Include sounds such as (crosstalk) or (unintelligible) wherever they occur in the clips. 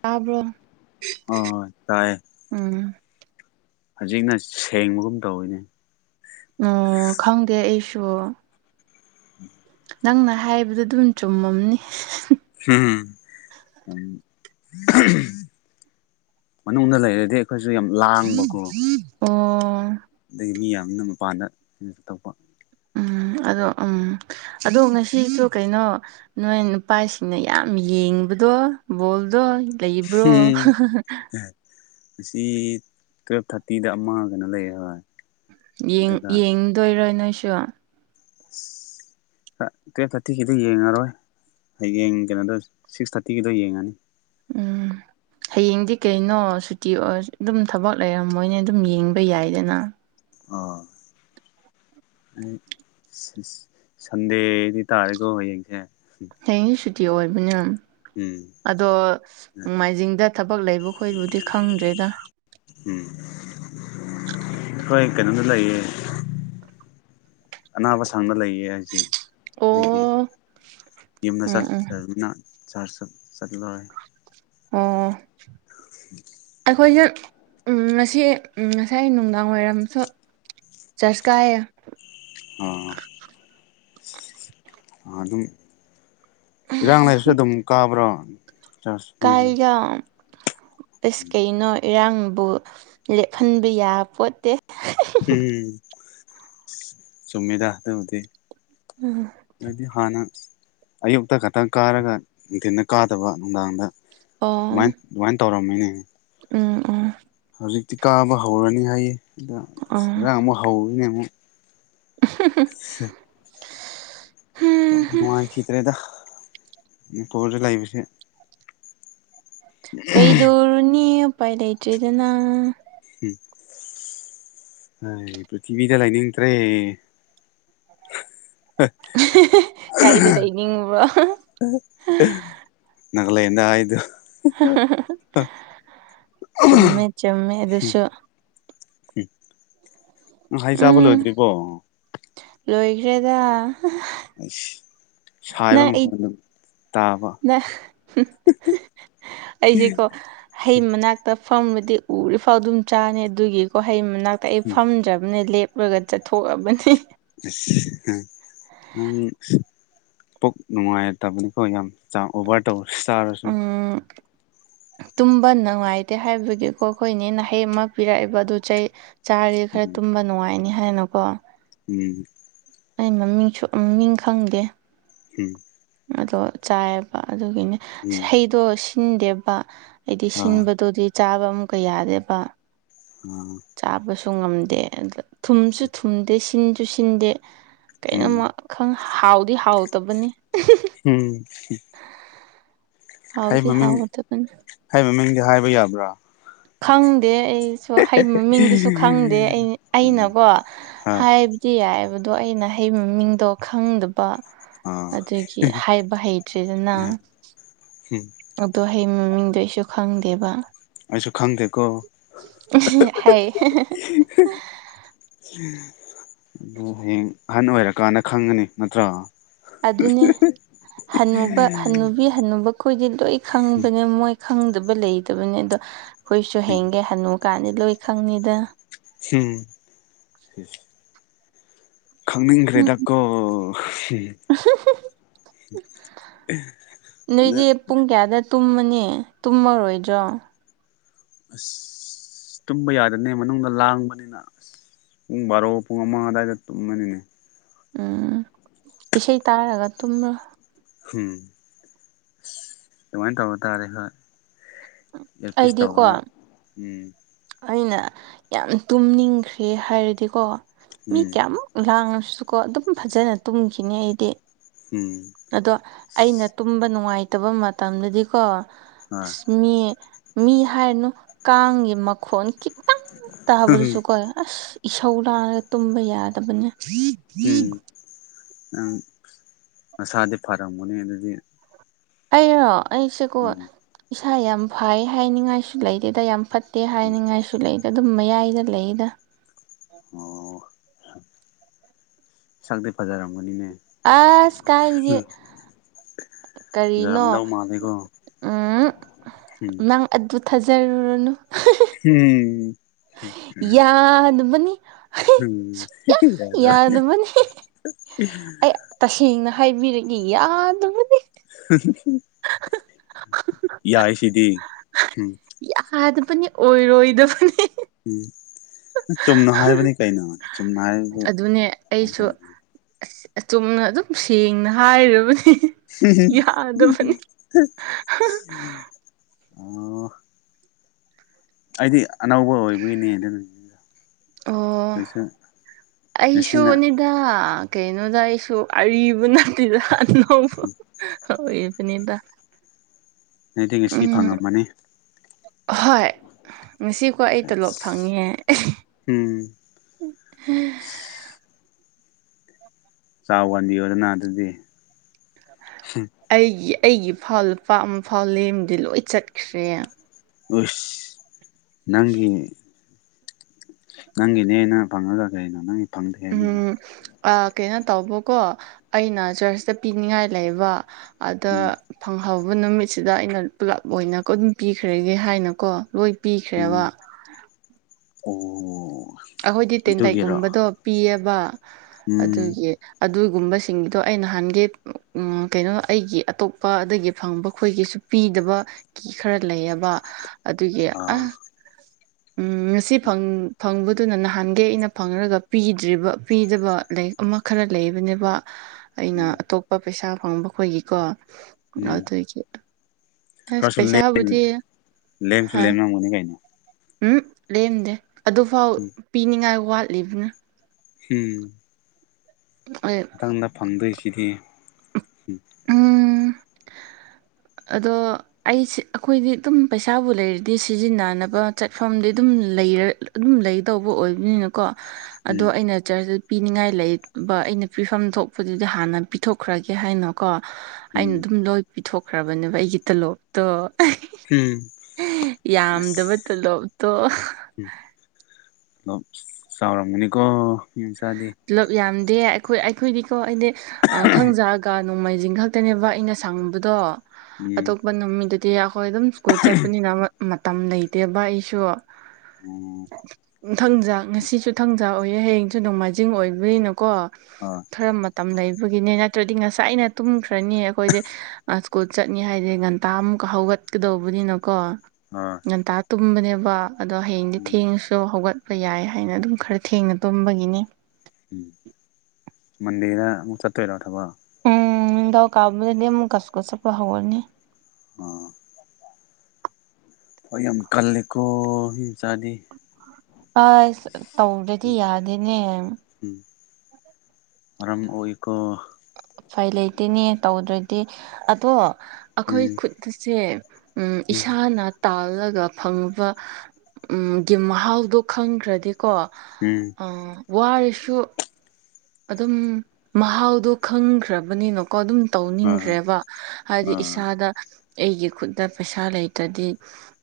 ꯇꯥꯕ꯭ꯔꯣ ꯑ ꯍꯣꯏ ꯇꯥꯏ ꯎꯝ ꯍꯧꯖꯤꯛꯅ ꯁꯦꯡꯕꯒꯨꯝ ꯇꯧꯔꯤꯅꯦ ꯑꯣ ꯈꯪꯗꯦ ꯑꯩꯁꯨ ꯅꯪꯅ ꯍꯥꯏꯕꯗ ꯑꯗꯨꯝ ꯆꯨꯝꯃꯝꯅꯤ ꯎꯝ (inaudible) ꯃꯅꯨꯡꯗ ꯂꯩꯔꯗꯤ ꯑꯩꯈꯣꯏꯁꯨ ꯌꯥꯝ ꯂꯥꯡꯕꯀꯣ ꯑꯣ ꯑꯗꯒꯤ ꯃꯤ ꯌꯥꯝꯅ ꯃꯄꯥꯟꯗ ꯀꯩꯅꯣ ꯇꯣꯛꯄ ꯎꯝ ꯑꯗꯣ ꯎꯝ ꯑꯗꯣ ꯉꯁꯤꯁꯨ ꯀꯩꯅꯣ ꯅꯣꯏ ꯅꯨꯄꯥꯁꯤꯡꯅ ꯌꯥꯝ ꯌꯦꯡꯕꯗꯣ ꯕꯣꯜꯗꯣ ꯂꯩꯕ꯭ꯔꯣ ꯎꯝ ꯑꯁꯤ ꯇꯨꯌꯦꯜꯞ ꯊꯥꯔꯇꯤꯗ ꯑꯃꯒꯅ ꯂꯩꯔꯦ ꯍꯣꯏ ꯑꯗꯨꯒ ꯌꯦꯡꯗꯣꯏꯔ ꯅꯣꯏꯁꯨ (inaudible) ꯇꯦ ꯐꯇꯤꯒꯤꯗ ꯌꯦꯡꯉꯔꯣꯏ ꯍꯌꯦꯡ ꯀꯩꯅꯣꯗꯣ ꯁꯤꯛꯁ ꯊꯥꯔꯇꯤꯒꯤꯗꯣ ꯌꯦꯡꯉꯅꯤ ꯎꯝ ꯍꯌꯦꯡꯗꯤ ꯀꯩꯅꯣ ꯁꯨꯇꯤ ꯑꯣꯏ ꯑꯗꯨꯝ ꯊꯕꯛ ꯂꯩꯔꯝꯃꯣꯏꯅꯦ ꯑꯗꯨꯝ ꯌꯦꯡꯕ ꯌꯥꯏꯗꯅ ꯑꯥ (unintelligible) ꯁꯟꯗꯦꯗꯤ ꯇꯥꯔꯦꯀꯣ ꯍꯌꯦꯡꯁꯦ ꯍꯌꯦꯡꯗꯤ ꯁꯨꯇꯤ ꯑꯣꯏꯕꯅꯦ ꯎꯝ ꯑꯗꯣ ꯅꯣꯡꯃꯥꯏꯖꯤꯡꯗ ꯊꯕꯛ ꯂꯩꯕ ꯈꯣꯏꯕꯨꯗꯤ ꯈꯪꯗ꯭ꯔꯦꯗ ꯎꯝ ꯑꯩꯈꯣꯏ ꯀꯩꯅꯣꯗ ꯂꯩꯌꯦ ꯑꯅꯥꯕ ꯁꯪꯅ ꯂꯩꯌꯦ ꯍꯥꯏꯁꯤ ꯑꯗꯒꯤ ꯑꯣ ꯌꯨꯝꯗ ꯎꯝ ꯎꯝ ꯆꯠꯕꯅ ꯆꯔ ꯁꯠ ꯆꯠꯂꯣꯏ ꯑꯣ ꯑꯩꯈꯣꯏꯁꯦ ꯉꯁꯤ ꯉꯁꯥꯏ ꯅꯨꯡꯗꯥꯡ ꯋꯥꯏꯔꯝꯁꯨ ꯆꯠꯁ ꯀꯥꯢꯌꯦ ꯑꯣ ꯑꯗꯨꯝ ꯏꯔꯥꯡ ꯂꯩꯥꯏꯔꯁꯨ ꯑꯗꯨꯝ ꯀꯥꯕ꯭ꯔꯣ ꯆꯥꯔꯖ ꯅꯣꯏꯒꯤ ꯀꯥꯏꯗ ꯑꯦꯁ ꯀꯩꯅꯣ ꯏꯔꯥꯡꯕꯨ ꯂꯦꯞꯍꯟꯕ ꯌꯥꯕ ꯄꯣꯠꯇꯦ ꯎꯝ ꯆꯃꯤꯗꯗ ꯍꯧꯗꯤ ꯑꯗꯨꯗꯤ ꯍꯅ ꯑꯌꯨꯛꯇ ꯈꯛꯇꯪ ꯀꯥꯔꯒ ꯅꯨꯡꯊꯤꯟꯗ ꯀꯥꯗꯕ ꯅꯨꯡꯗꯥꯡꯗ ꯑꯗꯨꯃꯥꯏꯅ ꯑꯗꯨꯃꯥꯏꯅ ꯇꯧꯔꯝꯃꯤꯅꯦ ꯑ ꯍꯧꯖꯤꯛꯇꯤ ꯀꯥꯕ ꯍꯧꯔꯅꯤ ꯍꯥꯏꯌꯦ ꯑꯗ ꯎꯝ ꯏꯖꯥꯡ ꯑꯃꯨꯛ ꯍꯧꯔꯤꯅꯦ ꯑꯃꯨꯛ ꯎ ꯍꯝ ꯅꯨꯡꯉꯥꯏꯈꯤꯗ꯭ꯔꯦꯗ ꯃꯅꯤꯄꯨꯔꯗ ꯂꯩꯕꯁꯦ ꯀꯩꯗꯔꯨꯅꯦ ꯎꯄꯥꯏ ꯂꯩꯇ꯭ꯔꯤꯗꯅ ꯎꯝ ꯄ꯭ꯔꯤꯊꯤꯕꯤꯗ ꯂ ꯂꯩꯅꯦꯠꯇ꯭ꯔꯦ ꯍ ꯀꯩꯗ ꯂꯩꯅꯤꯡꯕ꯭ꯔꯣ ꯅꯒꯥꯂꯦꯟꯟ ꯍꯥꯏꯥꯏꯗꯨ ꯆꯨꯝꯃꯦ ꯆꯨꯝꯃꯦ ꯑꯗꯨ ꯑꯗꯨꯁꯨ ꯎꯝ ꯍꯩ ꯆꯥꯕ ꯎꯝ ꯂꯣꯏꯗ꯭ꯔꯤꯕꯣ ꯂꯣꯏꯈ꯭ꯔꯦꯗ ꯑꯁ ꯁꯥꯏꯕ ꯅꯪ ꯑꯩ ꯃꯈꯣꯟ ꯑꯗꯨ ꯅ ꯑꯩꯁꯦꯀꯣ ꯍꯩ ꯃꯅꯥꯛꯇ ꯐꯝꯔꯗꯤ ꯎꯔꯤꯐꯥꯎ ꯑꯗꯨꯝ ꯆꯥꯅꯤ ꯑꯗꯨꯒꯤꯀꯣ ꯍꯩ ꯃꯅꯥꯛꯇ ꯑꯩ ꯎꯝ ꯐꯝꯗ꯭ꯔꯕꯅꯤ ꯂꯦꯞꯂꯒ ꯆꯠꯊꯣꯛꯑꯕꯅꯤ ꯑ ꯅꯪ ꯄꯣꯛ ꯅꯨꯡꯉꯥꯏ ꯇꯥꯕꯅꯦꯀꯣ ꯌꯥꯝ ꯆꯥꯡ ꯑꯣꯚꯔ ꯇꯧꯔꯁꯨ ꯇꯥꯔꯁꯨ ꯎꯝ ꯇꯨꯝꯕ ꯅꯨꯡꯉꯥꯏꯇꯦ ꯍꯥꯏꯕꯒꯤꯀꯣ ꯑꯩꯈꯣꯏꯅꯦ ꯅꯍꯩ ꯑꯃ ꯄꯤꯔꯛꯏꯕ ꯑꯗꯨ ꯆꯩ ꯆꯥꯔꯤꯁꯦ ꯈꯔ ꯎꯝ ꯇꯨꯝꯕ ꯅꯨꯡꯉꯥꯏꯅꯤ ꯍꯥꯏꯅꯀꯣ ꯎꯝ ꯑꯩ ꯃꯃꯤꯡꯁꯨ ꯃꯃꯤꯡ ꯈꯪꯗꯦ ꯎꯝ ꯑꯗꯣ ꯆꯥꯏꯑꯌꯦꯕ ꯑꯗꯨꯒꯤꯅꯦ ꯎꯝ ꯍꯩꯗꯣ ꯁꯤꯟꯗꯦꯕ ꯑꯩꯗꯤ ꯑꯥ ꯁꯤꯟꯕꯗꯨꯗꯤ ꯆꯥꯕ ꯑꯃꯨꯛꯀ ꯌꯥꯗꯦꯕ ꯎꯝ ꯆꯥꯕꯁꯨ ꯉꯝꯗꯦ ꯑ ꯊꯨꯝꯁꯨ ꯊꯨꯝꯗꯦ ꯁꯤꯟꯁꯨ ꯁꯤꯟꯗꯦ ꯎꯝ ꯀꯅꯣꯝꯃꯛ ꯈꯪ ꯍꯥꯎꯗꯤ ꯍꯥꯎꯗꯕꯅꯤ ꯎꯝ ꯍꯩ ꯍꯥꯎꯗꯤ ꯃꯃꯤꯡ ꯍꯥꯎꯒꯗꯕꯅꯤ ꯍꯩ ꯃꯃꯤꯡꯗꯤ ꯍꯥꯏꯕ ꯌꯥꯕ꯭ꯔꯥ ꯈꯪꯗꯦ ꯑꯩꯁꯨ ꯍ ꯃꯃꯤꯡꯗꯨꯁꯨ ꯈꯪꯗꯦ ꯎꯝ ꯑꯩꯅꯀꯣ ꯍꯣꯏ ꯍꯥꯏ ꯇꯤ ꯌꯥꯏꯕꯗꯣ ꯑꯩꯅ ꯍꯩ ꯃꯃꯤꯡꯗꯣ ꯈꯪꯗꯕ ꯑꯥ ꯑꯗꯨꯒꯤ ꯍꯥꯏꯕ ꯍꯩꯇ꯭ꯔꯤꯗꯅ ꯎꯝ ꯑꯗꯣ ꯍꯌꯦ ꯃꯃꯤꯡꯗꯣ ꯑꯩꯁꯨ ꯈꯪꯗꯦꯕ ꯑꯩꯁꯨ ꯈꯪꯗꯦꯀꯣ ꯍꯥꯏ ꯑ ꯍꯌꯦꯡ ꯑꯍꯟ ꯑꯣꯏꯔꯛꯀꯥꯟꯗ ꯈꯪꯒꯅꯤ ꯅꯠꯇ꯭ꯔꯣ ꯑꯗꯨꯅꯦ ꯍꯨꯕ ꯍꯟꯅꯨꯕꯤ ꯊꯟꯅꯨꯕꯈꯣꯏꯗꯤ ꯂꯣꯏ ꯎꯝ ꯈꯪꯕꯅꯦ ꯃꯣꯏ ꯈꯪꯗꯕ ꯂꯩꯇꯕꯅꯦ ꯑꯗꯣ ꯍꯨꯏꯁꯨ ꯎꯝ ꯍꯦꯟꯒꯦ ꯍꯅꯨ ꯀꯥꯟꯗꯤ ꯂꯣꯏ ꯈꯪꯅꯤꯗ ꯍꯝ ꯈꯪꯅꯤꯡꯈ꯭ꯔꯦꯗꯀꯣ ꯅꯣꯏꯗꯤ ꯄꯨꯡ ꯀꯌꯥꯗ ꯇꯨꯝꯃꯅꯤ ꯇꯨꯝꯃꯔꯣꯏꯗ꯭ꯔꯣ ꯑꯁ ꯇꯨꯝꯕ ꯌꯥꯗꯅꯦ ꯃꯅꯨꯡꯗ ꯂꯥꯡꯕꯅꯤꯅk ꯑꯁ ꯄꯨꯡ ꯕꯥꯔꯣ ꯄꯨꯡ ꯑꯃ ꯑꯋꯥꯏꯗ ꯇꯨꯝꯃꯅꯤꯅꯦ ꯎꯝ ꯏꯁꯩ ꯇꯥꯔꯒ ꯇꯨꯝꯂꯣ ꯍꯝ ꯑꯗꯨꯃꯥꯏꯅ ꯇꯧꯕ ꯇꯥꯔꯦ ꯍꯣꯏ ꯏꯌꯥꯔꯄꯤꯁ ꯑꯩꯗꯤꯀꯣ ꯇꯧꯔꯒ ꯎꯝ ꯑꯩꯅ ꯌꯥꯝ ꯇꯨꯝꯅꯤꯡꯈ꯭ꯔꯦ ꯍꯥꯏꯔꯗꯤꯀꯣ ꯃꯤ ꯎꯝ ꯀꯌꯥꯃꯨꯛ ꯂꯥꯡꯉꯁꯨꯀꯣ ꯑꯗꯨꯝ ꯐꯖꯅ ꯇꯨꯝꯈꯤꯅꯤ ꯑꯩꯗꯤ ꯎꯝ ꯑꯗꯣ ꯑꯩꯅ ꯇꯨꯝꯕ ꯅꯨꯡꯉꯥꯏꯇꯕ ꯃꯇꯝꯗꯗꯤꯀꯣ ꯍꯣꯏ ꯑꯁ ꯃꯤ ꯃꯤ ꯍꯥꯏꯔꯅꯨ ꯀꯥꯡꯒꯤ ꯃꯈꯣꯟ ꯈꯤꯇꯪ ꯇꯥꯕꯗꯨꯁꯨ ꯀꯣꯏ ꯑꯁ ꯏꯁꯧ ꯂꯥꯔꯒ ꯇꯨꯝꯕ ꯌꯥꯗꯕꯅꯦ ꯎꯝ ꯅꯪ ꯃꯁꯥꯗꯤ ꯐꯔꯝꯒꯅꯦ ꯑꯗꯨꯗꯤ ꯑꯩꯔꯣ ꯑꯩꯁꯦꯀꯣ ꯎꯝ ꯏꯁꯥ ꯌꯥꯝ ꯐꯩ ꯍꯥꯏꯅꯤꯡꯉꯥꯏꯁꯨ ꯂꯩꯇꯦꯗ ꯌꯥꯝ ꯐ ꯇꯦ ꯎꯝ ꯍꯥꯏꯅꯤꯡꯉꯥꯏꯁꯨ ꯂꯩꯗ ꯑꯗꯨꯝ ꯃꯌꯥꯏꯗ ꯂꯩꯗ ꯑꯣ ꯁꯛꯇ ꯐꯖꯔꯝꯒꯅꯤꯅꯦ ꯑꯁ ꯀꯥꯏꯗꯒꯤ ꯀꯔꯤꯅꯣ ꯐꯖꯔꯝꯗꯧ ꯃꯥꯜꯂꯦꯀꯣ ꯎ ꯎꯝ ꯅꯪ ꯑꯗꯨ ꯊꯥꯖꯔꯨꯔꯅꯨ ꯎꯝ ꯌꯥꯗꯕꯅꯤ ꯎꯝ ꯁꯨꯡꯌꯥ ꯌꯥꯗ ꯌꯥꯗꯕꯅꯤ (inaudible) ꯑꯩ ꯇꯁꯦꯡꯅ ꯍꯥꯏꯕꯤꯔꯛꯏꯦ ꯌꯥꯗꯕꯗꯤ ꯌꯥꯏꯁꯤꯗꯤ ꯌꯥꯗꯕꯅꯤ ꯑꯣꯏꯔꯣꯏꯗꯕꯅꯤ ꯎꯝ ꯆꯨꯝꯅ ꯍꯥꯏꯕꯅꯤ ꯀꯩꯅꯣ ꯆꯨꯝꯅ ꯍꯥꯏꯕꯗꯨ ꯍꯥꯏ ꯑ ꯑꯆꯨꯝꯅ ꯑꯗꯨꯝ ꯁꯦꯡꯅ ꯍꯥꯏꯔꯕꯅꯤ ꯌꯥꯗꯕꯅꯤ ꯑꯣ ꯑꯩꯗꯤ ꯑꯅꯧꯕ ꯑꯣꯏꯕꯒꯤꯅꯦ ꯑꯗꯨ ꯑꯣ ꯉꯁꯤꯅ ꯑꯩꯁꯨꯅꯤ ꯗ ꯀꯩꯅꯣꯗ ꯑꯩꯁꯨ ꯑꯔꯤꯕ ꯅꯠꯇꯦꯗ ꯑꯅꯧꯕ ꯍꯣꯏꯕꯅꯤꯗ ꯑꯗꯨꯗꯤ ꯉꯁꯤ ꯐꯪꯉꯝꯃꯅꯤ ꯍꯣꯏ ꯉꯁꯤꯀꯣ ꯑꯩ ꯇꯣꯂꯣꯞ ꯐꯪꯉꯍꯦ ꯎꯝ ꯎꯝ (inaudible) ꯆꯥꯎꯥ (inaudible) ꯛ ꯋꯥꯟꯗꯤꯌꯗꯅ ꯑꯗꯨꯗꯤ ꯑꯩꯒꯤ ꯑꯩꯒꯤ ꯏꯐꯥꯎ ꯂꯨꯄꯥ ꯑꯃ ꯐꯥꯎ ꯂꯦꯝꯃꯗꯤ ꯂꯣꯏ ꯆꯠꯈ꯭ꯔꯦ ꯑꯁ ꯅꯪꯗꯤ ꯅꯪꯒꯤꯅꯦ ꯅꯪ ꯐꯪꯉꯒ ꯀꯩꯅꯣ ꯅꯪꯒꯤ ꯐꯪꯗꯦ ꯍꯥꯏꯗꯨꯕꯨ ꯎꯝ ꯀꯩꯅꯣ ꯇꯧꯕꯀꯣ ꯑꯩꯅ ꯆꯔꯆꯇ ꯄꯤꯅꯤꯡꯉꯥꯏ ꯂꯩꯕ ꯑꯗ ꯎꯝ ꯐꯪꯍꯧꯕ ꯅꯨꯃꯤꯠꯁꯤꯗ ꯑꯩꯅ ꯄꯨꯂꯞ ꯑꯣꯏꯅ ꯀ ꯑꯗꯨꯝ ꯄꯤꯈ꯭ꯔꯒꯦ ꯍꯥꯏꯅꯀꯣ ꯂꯣꯏ ꯄꯤꯈ꯭ꯔꯦꯕ ꯎꯝ ꯑꯣ ꯑꯩꯈꯣꯏꯗꯤ ꯑꯗꯨꯒꯤꯔꯣ ꯇꯦꯟꯇꯩꯛꯀꯨꯝꯕꯗꯣ ꯄꯤꯑꯦꯕ ꯎꯝ ꯑꯗꯨꯒꯤ ꯑꯗꯨꯒꯨꯝꯕꯁꯤꯡꯗꯣ ꯑꯩ ꯅꯍꯥꯟꯒꯩ ꯎꯝ ꯀꯩꯅꯣ ꯑꯩꯒꯤ ꯑꯇꯣꯞꯄ ꯗꯒꯤ ꯐꯪꯕ ꯈꯣꯏꯒꯤꯁꯨ ꯄꯤꯗꯕ ꯃꯤ ꯈꯔ ꯂꯩꯌꯦꯕ ꯑꯗꯨꯒꯤ ꯑ ꯑꯥ ꯎꯝ ꯉꯁꯤ ꯎꯝ ꯐꯪ ꯐꯪꯕ ꯑꯗꯨꯅ ꯅꯍꯥꯟꯒꯩ ꯑꯩꯅ ꯐꯪꯔꯒ ꯄꯤꯗ꯭ꯔꯤꯕ ꯄꯤꯗꯕ ꯂꯥꯏꯔꯤꯛ ꯑꯃ ꯈꯔ ꯂꯩꯕꯅꯦꯕ ꯑꯩꯅ ꯎꯝ ꯑꯇꯣꯞꯄ ꯄꯩꯁꯥ ꯐꯪꯕ ꯈꯣꯏꯒꯤꯀꯣ ꯑꯥ ꯎꯝ ꯑꯗꯨꯒꯤ ꯍꯁ ꯈꯔꯁꯨ ꯂꯦꯝ ꯄꯩꯁꯥ ꯕꯨꯗꯤ ꯂꯦꯝꯁꯨ ꯍꯥ ꯂꯦꯝꯂꯝꯒꯅꯤ ꯀꯩꯅꯣ ꯎꯝ ꯂꯦꯝꯗꯦ ꯑꯗꯨꯐꯥꯎ ꯎꯝ ꯄꯤꯅꯤꯉꯥꯏ ꯋꯥꯠꯂꯤꯕꯅꯤ ꯎꯝ ꯑꯩ ꯃꯊꯪꯗ ꯐꯪꯗꯣꯏꯁꯤꯗꯤ ꯎꯝ (unintelligible) ꯑꯗꯣ ꯑꯩꯁꯦ ꯑꯩꯈꯣꯏꯗꯤ ꯑꯗꯨꯝ ꯄꯩꯁꯥꯕꯨ ꯂꯩꯔꯗꯤ ꯁꯤꯖꯤꯟꯅꯅꯕ ꯆꯠꯐꯝꯗꯤ ꯑꯗꯨꯝ ꯂꯩꯔ ꯑꯗꯨꯝ ꯂꯩꯗꯧꯕ ꯑꯣꯏꯕꯅꯤꯅꯀꯣ ꯑꯗꯣ ꯎꯝ ꯑꯩꯅ ꯆꯔꯁ ꯄꯤꯅꯤꯡꯉꯥꯏ ꯂꯩꯕ ꯑꯩꯅ ꯄꯤꯐꯝ ꯊꯣꯛꯄꯗꯨꯗꯤ ꯍꯥꯟꯅ ꯄꯤꯊꯣꯛꯈ꯭ꯔꯒꯦ ꯍꯥꯏꯅ ꯀꯣ ꯑꯩꯅ ꯎꯝ ꯑꯗꯨꯝ ꯂꯣꯏ ꯄꯤꯊꯣꯛꯈ꯭ꯔꯕꯅꯦꯕ ꯑꯩꯒꯤ ꯇꯣꯂꯣꯞ ꯇꯣ ꯎꯝ ꯌꯥꯝꯗꯕ ꯇꯣꯂꯣꯞꯇꯣ ꯆꯥꯎꯔꯝꯅꯤꯀꯣ ꯃꯤ ꯃꯆꯥꯗꯤ ꯇꯨꯂꯣꯞ ꯌꯥꯝꯗꯦ ꯑꯩꯈꯣꯏ ꯑꯩꯈꯣꯏꯗꯤꯀꯣ ꯑꯩꯗꯤ ꯑꯥ ꯊꯪꯖꯒ ꯅꯣꯡꯃꯥꯏꯖꯤꯡ ꯈꯛꯇꯅꯦꯕ ꯑꯩꯅ ꯁꯪꯕꯗꯣ ꯎꯝ ꯑꯇꯣꯞꯄ ꯅꯨꯃꯤꯠꯇꯗꯤ ꯑꯩꯈꯣꯏ ꯑꯗꯨꯝ ꯏꯁꯀꯨꯜ ꯆꯠꯄꯅꯤꯅ ꯃꯇꯝ ꯂꯩꯇꯦꯕ ꯑꯩꯁꯨ ꯑꯣ ꯊꯥꯡꯖꯥ ꯉꯁꯤꯁꯨ ꯊꯥꯡꯖꯥ ꯑꯣꯏꯌꯦ ꯍꯌꯦꯡꯁꯨ ꯅꯨꯡꯃꯥꯏꯖꯤꯡ ꯖꯤꯡ ꯑꯣꯏꯕꯅꯤꯅꯀꯣ ꯑ ꯈꯔ ꯃꯇꯝ ꯂꯩꯕꯒꯤꯅꯦ ꯅꯠꯇ꯭ꯔꯗꯤ ꯉꯁꯥꯏꯅ ꯇꯨꯝꯈ꯭ꯔꯅꯤ ꯑꯩꯈꯣꯏꯗꯤ ꯑꯥ ꯁ꯭ꯀꯨꯜ ꯆꯠꯅꯤ ꯍꯥꯏꯗꯤ ꯉꯟꯇꯥ ꯑꯃꯨꯛꯀ ꯍꯧꯒꯠꯀꯗꯧꯕꯅꯤꯅꯀꯣ ꯑ ꯉꯟꯇꯥ ꯇꯨꯝꯕꯅꯦꯕ ꯑꯗꯣ ꯍꯌꯦꯡꯗꯤ ꯊꯦꯡꯉꯁꯨ ꯍꯧꯒꯠ ꯍꯣꯏ ꯌꯥꯏ ꯍꯥꯏꯅ ꯑꯗꯨꯝ ꯈꯔ ꯊꯦꯡꯅ ꯇꯨꯝꯕꯒꯤꯅꯤ ꯎꯝ ꯃꯟꯗꯦꯗ ꯑꯃꯨꯛ ꯆꯠꯇꯣꯏꯔꯣ ꯊꯕꯛ ꯅꯤꯡꯊꯧꯀꯕꯥ ꯗꯗꯤ ꯑꯃꯨꯛꯀꯥ ꯏꯁꯀꯨꯜ ꯆꯠꯄ ꯍꯧꯔꯅꯤ ꯑ ꯍꯣꯏ ꯌꯥꯝ ꯀꯜꯂꯤꯀꯣ ꯃꯤ ꯃꯆꯥꯗꯤ ꯑꯥꯏ ꯇꯧꯗ꯭ꯔꯗꯤ ꯎꯝ ꯌꯥꯗꯦꯅꯦ ꯎꯝ ꯃꯔꯝ ꯃꯣꯛꯏꯀꯣ ꯎꯄꯥꯏ ꯂꯩꯇꯦꯅꯦ ꯇꯧꯗ꯭ꯔꯗꯤ ꯑꯗꯣ ꯑꯩꯈꯣꯏ ꯎꯝ ꯈꯨꯠꯁꯦ ꯎꯝ ꯏꯁꯥꯅ ꯇꯥꯜꯂꯒ ꯐꯪꯕ ꯎꯝꯒꯤ ꯃꯍꯥꯎꯗꯣ ꯈꯪꯈ꯭ꯔꯗꯤꯀꯣ ꯎꯝ ꯋꯥꯔꯤꯁꯨ ꯑꯗꯨꯝ ꯃꯍꯥꯎꯗꯣ ꯈꯪꯈ꯭ꯔꯕꯅꯤꯅ ꯀꯣ ꯑꯗꯨꯝ ꯑꯥ ꯇꯧꯅꯤꯡꯈ꯭ꯔꯦꯕ ꯍꯥꯏꯗꯤ ꯑꯥ ꯏꯁꯥꯗ ꯑꯩꯒꯤ ꯈꯨꯠꯇ ꯄꯩꯁꯥ ꯂꯩꯇ꯭ꯔꯗꯤ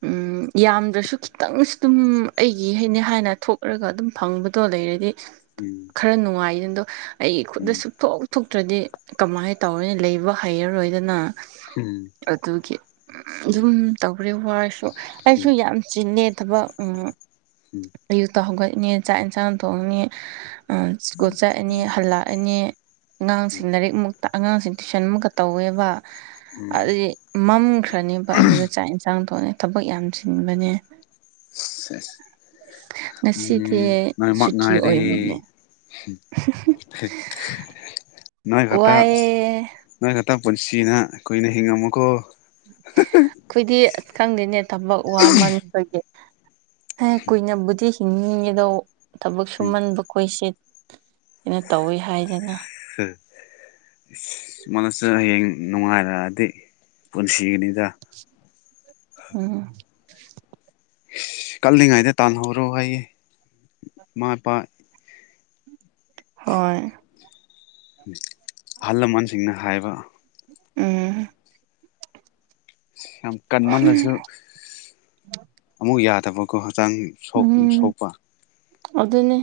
ꯎꯝ ꯌꯥꯝꯗ꯭ꯔꯁꯨ ꯈꯤꯇꯪꯁꯨ ꯑꯗꯨꯝ ꯑꯩꯒꯤ ꯍꯥꯏꯅꯦ ꯍꯥꯏꯅ ꯊꯣꯛꯂꯒ ꯑꯗꯨꯝ ꯐꯪꯕꯗꯣ ꯂꯩꯔꯗꯤ ꯎꯝ ꯈꯔ ꯅꯨꯡꯉꯥꯏꯌꯦ ꯑꯗꯣ ꯑꯩꯒꯤ ꯈꯨꯠꯇ ꯎꯝ ꯎꯝ ꯁꯨꯡꯊꯣꯛ ꯊꯣꯛꯇ꯭ꯔꯗꯤ ꯀꯃꯥꯏꯅ ꯇꯧꯌꯦ ꯂꯩꯕ ꯍꯩꯔꯔꯣꯏꯗꯅ ꯎꯝ ꯑꯗꯨꯒꯤ ꯑꯗꯨꯝ ꯇꯧꯔꯦ ꯋꯥꯔꯁꯨ ꯑꯩꯁꯨ ꯌꯥꯝ ꯆꯤꯟꯂꯦ ꯊꯕꯛ ꯎꯝ ꯎꯝ ꯑꯌꯨꯛꯇ ꯍꯧꯒꯠꯅꯦ ꯆꯥꯛ ꯏꯟꯁꯥꯡ ꯊꯣꯡꯉꯥꯅꯤ ꯎꯝ ꯁ꯭ꯀꯨꯜ ꯆꯠꯂꯅꯤ ꯍꯜꯂꯛꯑꯅꯤ ꯑꯉꯥꯡꯁꯤꯡ ꯎꯝ ꯂꯥꯏꯔꯤꯛ ꯃꯨꯛꯇ ꯑꯉꯥꯡꯁꯤꯡ ꯇꯨꯏꯁꯟ ꯃꯨꯛꯀ ꯇꯧꯋꯦꯕ ꯎꯝ ꯎꯝ ꯑꯗꯨꯗꯤ ꯃꯝꯈ꯭ꯔꯅꯦꯕ ꯑꯗꯨꯗ ꯆꯥꯛ ꯌꯦꯟꯁꯥꯡ ꯊꯣꯡꯅꯤ ꯊꯕꯛ ꯌꯥꯝ ꯆꯤꯟꯕꯅꯦ ꯁꯦꯁ ꯉꯁꯤꯗꯤ ꯎꯝ ꯅꯣꯏꯃꯛ ꯁꯨꯇꯤ ꯉꯥꯏꯔꯦ ꯑꯣꯏꯕꯅꯦ (inaudible) (unintelligible) ꯅꯣꯏ ꯈꯛꯇ ꯋꯥꯏꯑꯦ ꯅꯣꯏ ꯈꯛꯇ ꯄꯨꯟꯁꯤꯅ ꯀꯨꯏꯅ ꯍꯤꯡꯉꯝꯃꯨꯀꯣ ꯑꯩꯈꯣꯏꯗꯤ ꯑꯁ ꯈꯪꯗꯦꯅꯦ ꯊꯕꯛ ꯋꯥꯃꯟꯕꯒꯤ ꯍꯦ ꯀꯨꯏꯅꯕꯨꯗꯤ ꯍꯤꯡꯅꯤꯡꯉꯤꯗꯣ ꯊꯕꯛ ꯎꯝ ꯁꯨꯃꯟꯕꯒꯤ ꯑꯩꯈꯣꯏꯁꯦ ꯀꯩꯅꯣ ꯇꯧꯋꯤ ꯍꯥꯏꯗꯅ ꯍ (inaudible) ꯃꯥꯅꯁꯨ ꯍꯌꯦꯡ ꯅꯨꯡꯉꯥꯏꯔꯛꯑꯗꯤ ꯄꯨꯟꯁꯤꯒꯅꯤꯗ ꯎꯝ ꯀꯜꯂꯤꯉꯩꯗ ꯇꯥꯟꯜꯍꯧꯔꯣ ꯑꯩ ꯏꯃꯥ ꯏꯄꯥ ꯍꯣꯏ ꯑꯍꯜ ꯂꯃꯟꯁꯤꯡꯅ ꯍꯥꯏꯕ ꯎꯝ ꯌꯥꯝ ꯀꯟꯃꯜꯂꯁꯨ ꯑꯃꯨꯛ ꯌꯥꯗꯕꯀꯣ ꯍꯛꯆꯥꯡ ꯁꯣꯛ ꯁꯣꯛꯄ ꯑꯗꯨꯅꯤ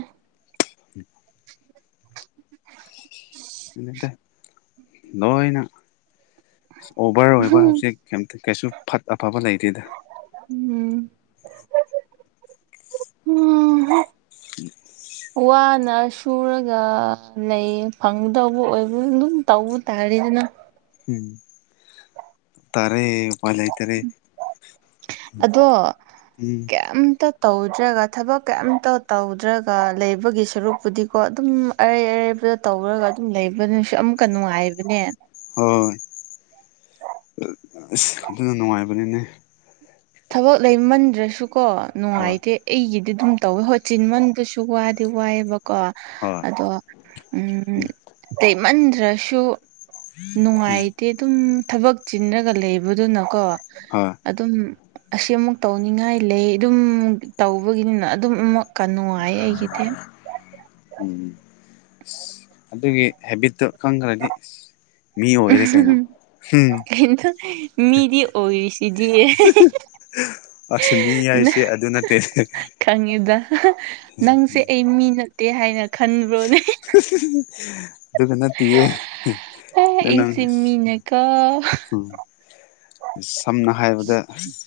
(unintelligible) ꯅꯠꯇꯦ ꯂꯣꯏꯅꯥ ꯑꯣꯚꯔ ꯑꯣꯏꯕ ꯍꯧꯖꯤꯛ ꯀꯩꯁꯨ ꯐꯠ ꯑꯐꯕ ꯂꯩꯇꯦꯗ ꯎꯝꯝ (inaudible) ꯋꯥꯅꯥ ꯆꯨꯔꯒ ꯂꯩ ꯐꯪꯗꯧꯕ ꯑꯣꯏꯕꯨ ꯑꯗꯨꯝ ꯇꯧꯕ ꯇꯥꯔꯦꯗꯅ ꯎꯝ ꯇꯥꯔꯦ ꯎꯄꯥꯏ ꯂꯩꯇꯔꯦ ꯑꯗꯣ ꯎꯝ ꯀꯦꯝꯇ ꯇꯧꯗ꯭ꯔꯒ ꯊꯕꯛ ꯀꯩꯝꯇ ꯇꯧꯗ꯭ꯔꯒ ꯂꯩꯕꯒꯤ ꯁꯔꯨꯛꯄꯨꯗꯤꯀꯣ ꯑꯗꯨꯝ ꯑꯔꯩ ꯑꯔꯩꯕꯗ ꯇꯧꯔꯒ ꯑꯗꯨꯝ ꯂꯩꯕꯗꯨꯅꯁꯨ ꯑꯃꯨꯛꯀ ꯅꯨꯡꯉꯥꯏꯕꯅꯦ ꯍꯣꯏ ꯑꯁ ꯑꯗꯨꯅ ꯅꯨꯡꯉꯥꯏꯕꯅꯤꯅꯦ ꯊꯕꯛ ꯂꯩꯃꯟꯗ꯭ꯔꯁꯨꯀꯣ ꯍꯣꯏ ꯅꯨꯡꯉꯥꯏꯇꯦ ꯑꯩꯒꯤꯗꯤ ꯑꯗꯨꯝ ꯇꯧꯋꯦ ꯍꯣꯏ ꯆꯤꯟꯃꯟꯗꯨꯁꯨ ꯋꯥꯗꯤ ꯋꯥꯏꯑꯦꯕꯀꯣ ꯍꯣꯏ ꯑꯗꯣ ꯎꯝ ꯇꯩꯃꯟꯗ꯭ꯔꯁꯨ ꯎꯝ ꯅꯨꯡꯉꯥꯏꯇꯦ ꯑꯗꯨꯝ ꯊꯕꯛ ꯆꯤꯟꯔꯒ ꯂꯩꯕꯗꯨꯅꯀꯣ ꯍꯣꯢ ꯑꯗꯨꯝ ꯑꯁꯤ ꯑꯃꯨꯛ ꯇꯧꯅꯤꯡꯉꯥꯏ ꯂꯩ ꯑꯗꯨꯝ ꯇꯧꯕꯒꯤꯅꯤꯅ ꯑꯗꯨꯝ ꯑꯃꯨꯛꯀ ꯅꯨꯡꯉꯥꯏ ꯑꯩꯒꯤꯗꯤ ꯎꯝ (inaudible) ꯏꯁ ꯑꯗꯨꯒꯤ ꯍꯦꯕꯤꯠꯇꯨ ꯈꯪꯈ꯭ꯔꯗꯤ ꯃꯤ ꯑꯣꯏꯔꯦ ꯀꯩꯅꯣ ꯎꯝ ꯀꯩꯅꯣ ꯃꯤꯗꯤ ꯑꯣꯏꯔꯤꯁꯤꯗꯤ ꯑꯁ ꯃꯤ ꯍꯥꯏꯁꯦ ꯑꯗꯨ ꯅꯠꯇꯦ ꯈꯪꯉꯤꯗ ꯅꯪꯁꯦ ꯑꯩ ꯃꯤ ꯅꯠꯇꯦ ꯍꯥꯏꯅ ꯈꯟꯕ꯭ꯔꯣꯅꯦ ꯑꯗꯨ ꯅꯠ ꯇꯤꯌꯦ ꯑꯗꯩ ꯅꯪ ꯑꯩꯁꯦ (inaudible) ꯃꯤꯅꯀꯣ ꯁꯝꯅ ꯍꯥꯏꯔꯕꯗ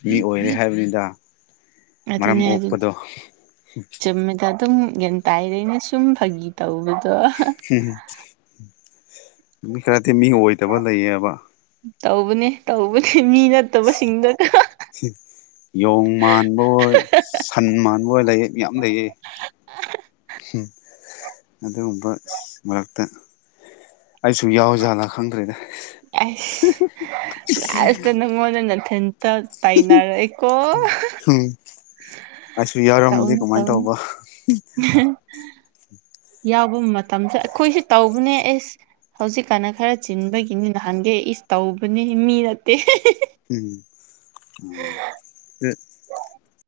ꯃꯤ ꯑꯣꯏꯔꯦ ꯍꯥꯏꯕꯅꯤꯗ ꯃꯔꯝ ꯑꯗꯨꯅꯦ ꯑꯗꯨꯅꯦ ꯑꯣꯛꯄꯗꯣ ꯆꯝꯃꯦꯗꯥ ꯑꯗꯨꯝ ꯒ꯭ꯌꯥꯟ ꯇꯥꯏꯔꯦꯅ ꯁꯨꯝ ꯐꯥꯒꯤ ꯇꯧꯕꯗꯣ ꯍꯨꯝ ꯃꯤ ꯈꯔꯗꯤ ꯃꯤ ꯑꯣꯏꯗꯕ ꯂꯩꯌꯦꯕ ꯇꯧꯕꯅꯦ ꯇꯧꯕꯅꯦ ꯃꯤ ꯅꯠꯇꯕꯁꯤꯡꯗꯨꯅ ꯌꯣꯡ ꯃꯥꯟꯕ ꯑꯣꯏ ꯁꯟ ꯃꯥꯟꯕ ꯑꯣꯏ ꯂꯥꯏꯔꯤ ꯌꯥꯝ ꯂꯩꯌꯦ ꯎꯝ ꯑꯗꯨꯒꯨꯝꯕ ꯃꯔꯛꯇ ꯑꯩꯁꯨ ꯌꯥꯎꯖꯥꯠꯂ ꯈꯪꯗ꯭ꯔꯦꯅꯦ ꯑꯁ ꯂꯥꯁꯇ ꯅꯪꯉꯣꯟꯗ ꯅꯥꯊꯟꯇ ꯇꯥꯏꯅꯔꯛꯑꯦꯀꯣ ꯎꯝ ꯑꯩꯁꯨ ꯌꯥꯎꯔꯝꯃꯗꯤ ꯀꯃꯥꯏꯅ ꯇꯧꯕ ꯎꯝ (inaudible) ꯌꯥꯎꯕ ꯃꯇꯝꯁꯨ ꯑꯩꯈꯣꯏꯁꯨ ꯇꯧꯕꯅꯦ ꯑꯦꯁ ꯍꯧꯖꯤꯛꯀꯥꯟꯅ ꯈꯔ ꯆꯤꯟꯕꯒꯤꯅꯤ ꯅꯍꯥꯟꯒꯦ ꯏꯁ ꯇꯧꯕꯅꯤ ꯃꯤ ꯅꯠꯇꯦ ꯎꯝ ꯎꯝ